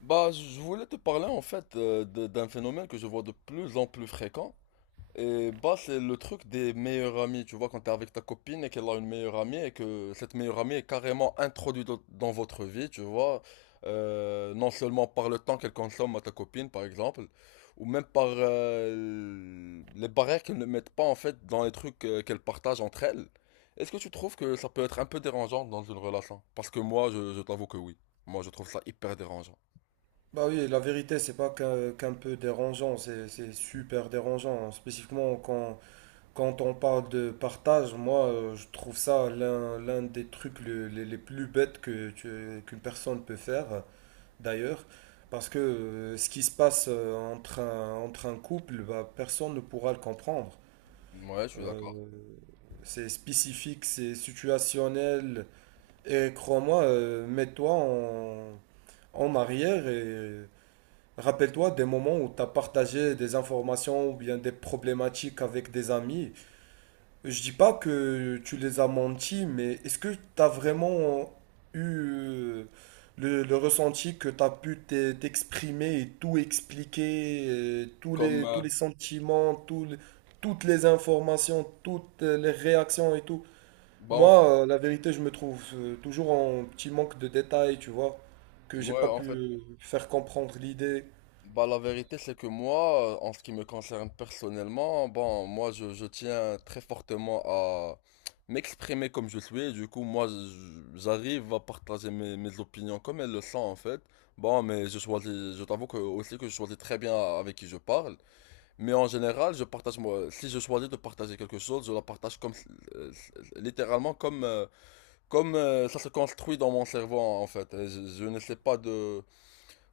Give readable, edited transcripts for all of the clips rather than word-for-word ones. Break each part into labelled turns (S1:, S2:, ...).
S1: Bah, je voulais te parler en fait d'un phénomène que je vois de plus en plus fréquent. Et bah, c'est le truc des meilleurs amis. Tu vois, quand t'es avec ta copine et qu'elle a une meilleure amie et que cette meilleure amie est carrément introduite dans votre vie, tu vois. Non seulement par le temps qu'elle consomme à ta copine, par exemple, ou même par les barrières qu'elle ne mettent pas en fait dans les trucs qu'elle partage entre elles. Est-ce que tu trouves que ça peut être un peu dérangeant dans une relation? Parce que moi, je t'avoue que oui. Moi, je trouve ça hyper dérangeant.
S2: Bah oui, la vérité, c'est pas qu'un peu dérangeant, c'est super dérangeant. Spécifiquement quand on parle de partage, moi, je trouve ça l'un des trucs les plus bêtes que qu'une personne peut faire, d'ailleurs. Parce que ce qui se passe entre entre un couple, bah, personne ne pourra le comprendre.
S1: Ouais, je suis d'accord.
S2: Euh, c'est spécifique, c'est situationnel. Et crois-moi, en arrière et. Rappelle-toi des moments où tu as partagé des informations ou bien des problématiques avec des amis. Je dis pas que tu les as menti, mais est-ce que tu as vraiment eu euh, le ressenti que tu as pu t'exprimer et tout expliquer,
S1: Comme,
S2: tous les sentiments, toutes les informations, toutes les réactions et tout?
S1: bah en fait,
S2: Moi, la vérité, je me trouve toujours en petit manque de détails, tu vois, que j'ai
S1: moi,
S2: pas
S1: en
S2: pu
S1: fait,
S2: faire comprendre l'idée.
S1: bah la vérité, c'est que moi, en ce qui me concerne personnellement, bon, moi, je tiens très fortement à m'exprimer comme je suis. Du coup, moi, j'arrive à partager mes opinions comme elles le sont, en fait. Bon, mais je t'avoue que aussi que je choisis très bien avec qui je parle. Mais en général, je partage moi, si je choisis de partager quelque chose, je la partage euh, littéralement comme, euh, Comme ça se construit dans mon cerveau en fait, et je n'essaie pas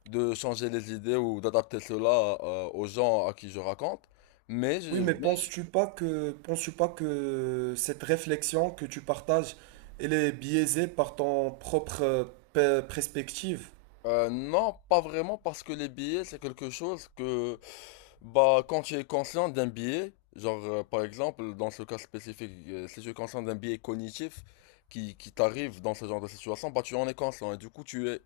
S1: de changer les idées ou d'adapter cela aux gens à qui je raconte, mais,
S2: Oui,
S1: je-
S2: mais
S1: mais je-
S2: penses-tu pas que cette réflexion que tu partages, elle est biaisée par ton propre perspective?
S1: non, pas vraiment parce que les billets c'est quelque chose que bah, quand tu es conscient d'un biais, par exemple, dans ce cas spécifique, si tu es conscient d'un biais cognitif qui t'arrive dans ce genre de situation, bah tu en es conscient et du coup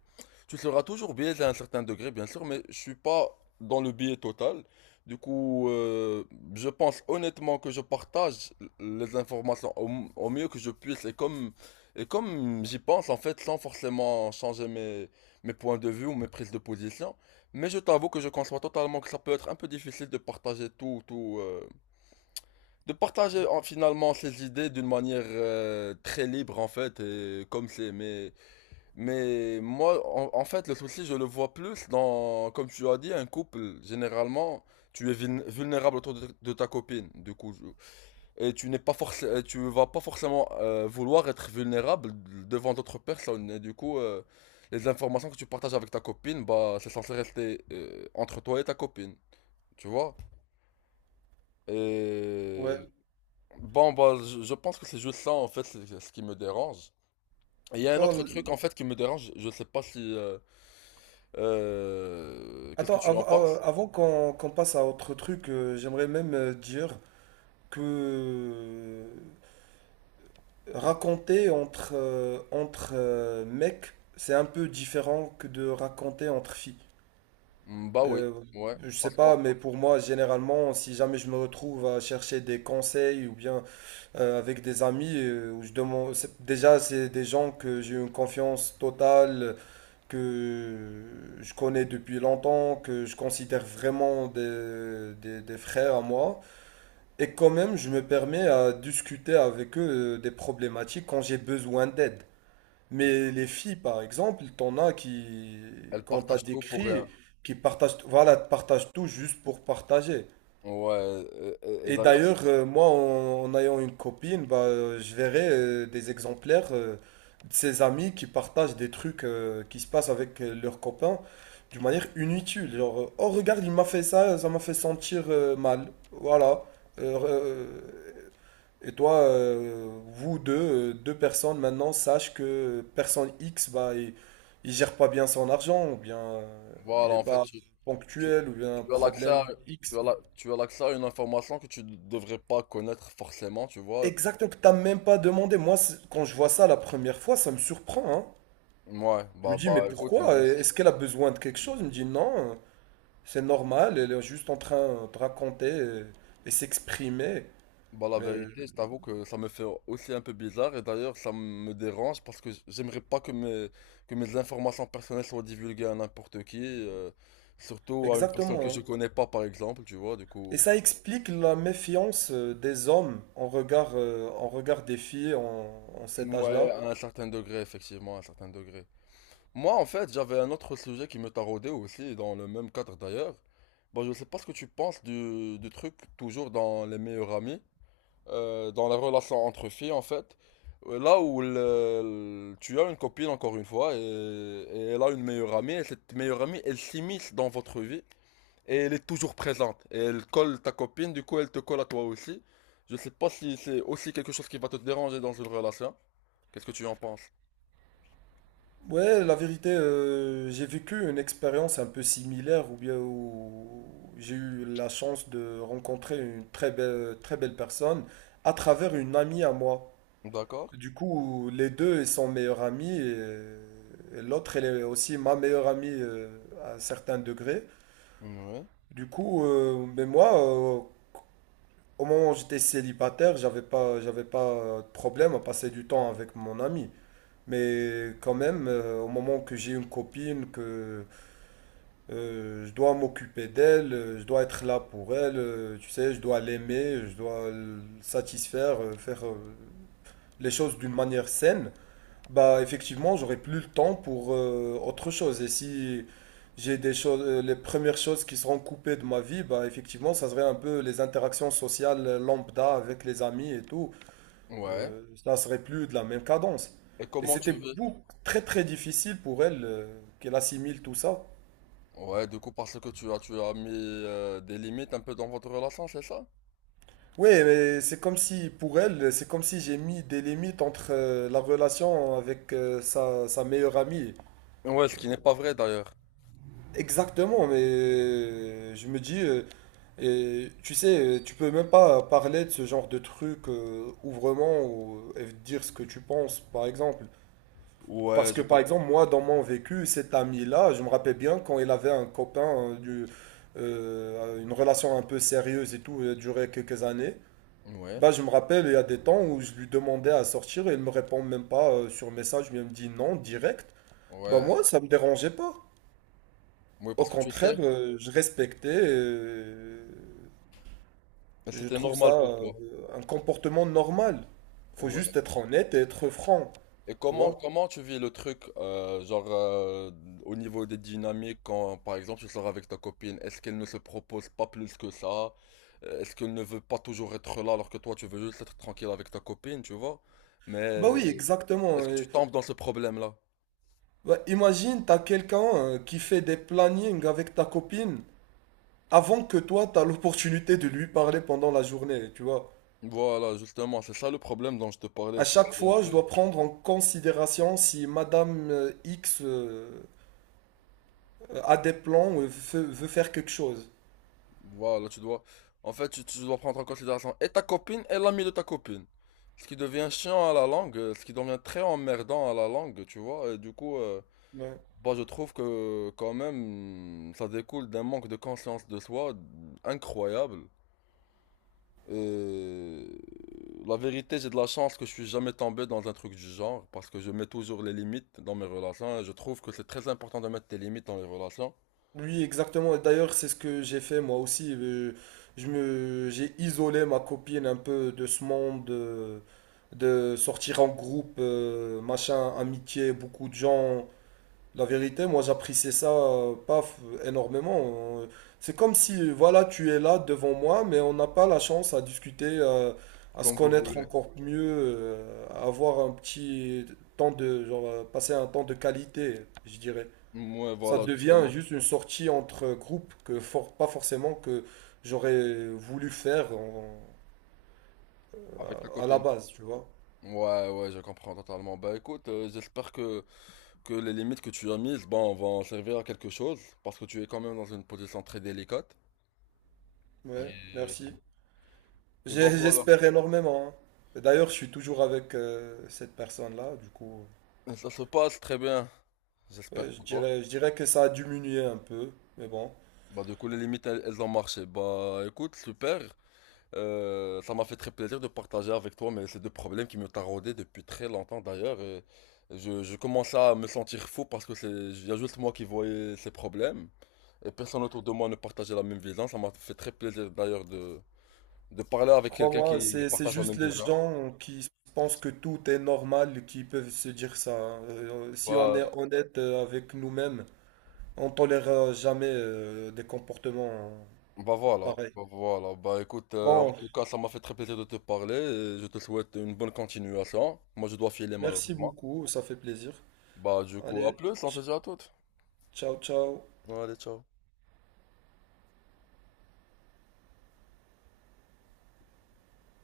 S1: tu seras toujours biaisé à un certain degré, bien sûr, mais je suis pas dans le biais total. Du coup, je pense honnêtement que je partage les informations au mieux que je puisse et comme j'y pense en fait, sans forcément changer mes points de vue ou mes prises de position. Mais je t'avoue que je conçois totalement que ça peut être un peu difficile de partager tout, tout, de partager en- finalement ses idées d'une manière très libre en fait, et comme c'est. Mais moi, en fait, le souci, je le vois plus dans, comme tu as dit, un couple. Généralement, tu es vulnérable autour de ta copine. Et tu n'es pas tu vas pas forcément vouloir être vulnérable devant d'autres personnes. Et du coup, les informations que tu partages avec ta copine, bah, c'est censé rester entre toi et ta copine. Tu vois? Et
S2: Ouais.
S1: bon, bah, je, je pense que c'est juste ça, en fait, c'est ce qui me dérange. Et il y a un
S2: Oh,
S1: autre truc,
S2: l-
S1: en fait, qui me dérange. Je sais pas si. Qu'est-ce que
S2: attends,
S1: tu en penses?
S2: avant qu'on passe à autre truc, j'aimerais même dire que raconter entre mecs, c'est un peu différent que de raconter entre filles.
S1: Mm. Bah oui,
S2: Euh,
S1: ouais.
S2: je sais
S1: Parce qu'elle
S2: pas, mais pour moi, généralement, si jamais je me retrouve à chercher des conseils ou bien avec des amis où je demande déjà c'est des gens que j'ai une confiance totale que je connais depuis longtemps que je considère vraiment des frères à moi et quand même je me permets à discuter avec eux des problématiques quand j'ai besoin d'aide, mais les filles par exemple t'en as qui quand t'as
S1: partage
S2: des
S1: tout pour
S2: cris
S1: rien.
S2: qui partagent, voilà, partagent tout juste pour partager.
S1: Ouais. Et
S2: Et
S1: d'ailleurs,
S2: d'ailleurs, moi, en ayant une copine, bah, je verrai des exemplaires de ses amis qui partagent des trucs qui se passent avec leurs copains d'une manière inutile. Genre, oh regarde, il m'a fait ça, ça m'a fait sentir mal. Voilà. Euh, euh, et toi, vous deux, deux personnes maintenant, sachez que personne X, bah, il gère pas bien son argent, ou bien il
S1: voilà,
S2: est
S1: en fait.
S2: pas
S1: Tu, Tu
S2: ponctuel, ou bien un
S1: as l'accès à,
S2: problème X.
S1: tu as l'accès à une information que tu ne devrais pas connaître forcément, tu vois.
S2: Exactement, que t'as même pas demandé. Moi, quand je vois ça la première fois, ça me surprend, hein.
S1: Ouais,
S2: Je me dis, mais
S1: bah écoute, moi
S2: pourquoi?
S1: aussi.
S2: Est-ce qu'elle a besoin de quelque chose? Il me dit, non, c'est normal, elle est juste en train de raconter et s'exprimer.
S1: Bah la
S2: Euh,
S1: vérité, je t'avoue que ça me fait aussi un peu bizarre et d'ailleurs ça me dérange parce que j'aimerais pas que que mes informations personnelles soient divulguées à n'importe qui, surtout à une personne que
S2: Exactement,
S1: je
S2: hein.
S1: connais pas par exemple, tu vois, du
S2: Et
S1: coup.
S2: ça explique la méfiance des hommes en regard des filles en cet
S1: Ouais,
S2: âge-là.
S1: à un certain degré, effectivement, à un certain degré. Moi, en fait, j'avais un autre sujet qui me taraudait aussi, dans le même cadre d'ailleurs. Bon, je sais pas ce que tu penses du truc, toujours dans les meilleurs amis, dans la relation entre filles, en fait. Là où tu as une copine, encore une fois, et elle a une meilleure amie, et cette meilleure amie, elle s'immisce dans votre vie, et elle est toujours présente. Et elle colle ta copine, du coup, elle te colle à toi aussi. Je sais pas si c'est aussi quelque chose qui va te déranger dans une relation. Qu'est-ce que tu en penses?
S2: Ouais, la vérité, j'ai vécu une expérience un peu similaire ou bien où j'ai eu la chance de rencontrer une très belle personne à travers une amie à moi.
S1: D'accord?
S2: Du coup, les deux ils sont meilleurs amis et l'autre, elle est aussi ma meilleure amie à un certain degré.
S1: Ouais.
S2: Du coup, mais moi, au moment où j'étais célibataire, j'avais pas de problème à passer du temps avec mon ami. Mais quand même, au moment que j'ai une copine, que je dois m'occuper d'elle, je dois être là pour elle, tu sais, je dois l'aimer, je dois le satisfaire, faire les choses d'une manière saine, bah effectivement, j'aurai plus le temps pour autre chose. Et si j'ai des choses, les premières choses qui seront coupées de ma vie, bah effectivement, ça serait un peu les interactions sociales lambda avec les amis et tout.
S1: Ouais.
S2: Ça serait plus de la même cadence.
S1: Et
S2: Et
S1: comment
S2: c'était
S1: tu vis?
S2: très très difficile pour elle qu'elle assimile tout ça.
S1: Ouais, du coup, parce que tu as mis des limites un peu dans votre relation, c'est ça?
S2: Oui, mais c'est comme si, pour elle, c'est comme si j'ai mis des limites entre la relation avec sa meilleure amie.
S1: Ouais, ce qui n'est pas vrai d'ailleurs.
S2: Exactement, mais je me dis, et, tu sais, tu peux même pas parler de ce genre de truc ouvrement ou, et dire ce que tu penses, par exemple.
S1: Ouais,
S2: Parce que,
S1: je
S2: par
S1: comprends.
S2: exemple, moi, dans mon vécu, cet ami-là, je me rappelle bien quand il avait un copain, une relation un peu sérieuse et tout, elle a duré quelques années.
S1: Ouais,
S2: Bah, je me rappelle, il y a des temps où je lui demandais à sortir et il me répond même pas sur message, mais il me dit non, direct. Bah,
S1: ouais.
S2: moi, ça me dérangeait pas.
S1: Oui,
S2: Au
S1: parce que tu
S2: contraire,
S1: sais,
S2: je respectais et je
S1: c'était
S2: trouve
S1: normal
S2: ça
S1: pour toi.
S2: un comportement normal. Faut
S1: Ouais.
S2: juste être honnête et être franc,
S1: Et
S2: tu vois.
S1: comment tu vis le truc, au niveau des dynamiques, quand, par exemple, tu sors avec ta copine, est-ce qu'elle ne se propose pas plus que ça? Est-ce qu'elle ne veut pas toujours être là alors que toi, tu veux juste être tranquille avec ta copine, tu vois?
S2: Bah
S1: Mais
S2: oui,
S1: Est-ce
S2: exactement.
S1: que tu tombes dans ce problème-là?
S2: Bah, imagine, t'as quelqu'un qui fait des plannings avec ta copine avant que toi, t'as l'opportunité de lui parler pendant la journée, tu vois.
S1: Voilà, justement, c'est ça le problème dont je te parlais.
S2: À
S1: C'est
S2: chaque
S1: que un
S2: fois, je
S1: peu...
S2: dois prendre en considération si Madame X a des veut faire quelque chose.
S1: Voilà, tu dois... En fait, tu dois prendre en considération et ta copine et l'ami de ta copine. Ce qui devient chiant à la langue, ce qui devient très emmerdant à la langue, tu vois. Et du coup,
S2: Ouais.
S1: bah, je trouve que quand même, ça découle d'un manque de conscience de soi incroyable. Et la vérité, j'ai de la chance que je suis jamais tombé dans un truc du genre, parce que je mets toujours les limites dans mes relations. Et je trouve que c'est très important de mettre tes limites dans les relations.
S2: Oui, exactement. Et d'ailleurs, c'est ce que j'ai fait moi aussi. J'ai isolé ma copine un peu de ce monde de sortir en groupe, machin, amitié, beaucoup de gens. La vérité, moi, j'appréciais ça pas f- énormément. C'est comme si, voilà, tu es là devant moi, mais on n'a pas la chance à discuter, à se
S1: Comme vous
S2: connaître
S1: voulez.
S2: encore mieux, à avoir un petit temps de, passer un temps de qualité, je dirais.
S1: Ouais,
S2: Ça
S1: voilà,
S2: devient
S1: justement,
S2: juste une sortie entre groupes que pas forcément que j'aurais voulu faire en-
S1: avec ta
S2: à la
S1: copine.
S2: base, tu vois.
S1: Ouais, ouais, je comprends totalement. Bah écoute, j'espère que les limites que tu as mises, bon, vont servir à quelque chose, parce que tu es quand même dans une position très délicate.
S2: Ouais,
S1: Et,
S2: merci.
S1: et bah
S2: J'ai-
S1: voilà.
S2: J'espère énormément, hein. Et d'ailleurs, je suis toujours avec cette personne-là, du coup.
S1: Et ça se passe très bien, j'espère
S2: Ouais,
S1: pour toi.
S2: je dirais que ça a diminué un peu, mais bon.
S1: Bah du coup, les limites, elles ont marché. Bah écoute, super. Ça m'a fait très plaisir de partager avec toi, mais ces deux problèmes qui me taraudaient depuis très longtemps d'ailleurs. Et je commençais à me sentir fou parce que c'est, il y a juste moi qui voyais ces problèmes. Et personne autour de moi ne partageait la même vision. Ça m'a fait très plaisir d'ailleurs de parler avec quelqu'un
S2: Crois-moi,
S1: qui
S2: c'est
S1: partage la
S2: juste
S1: même
S2: les
S1: vision.
S2: gens qui pensent que tout est normal qui peuvent se dire ça, hein. Si on
S1: Bah,
S2: est honnête avec nous-mêmes, on tolérera jamais des comportements pareils.
S1: Bah voilà. Bah écoute, en
S2: Bon,
S1: tout cas, ça m'a fait très plaisir de te parler et je te souhaite une bonne continuation. Moi, je dois filer
S2: merci
S1: malheureusement.
S2: beaucoup, ça fait plaisir.
S1: Bah du coup, à
S2: Allez,
S1: plus, on se
S2: ch-
S1: dit à toutes.
S2: ciao, ciao.
S1: Allez, ciao.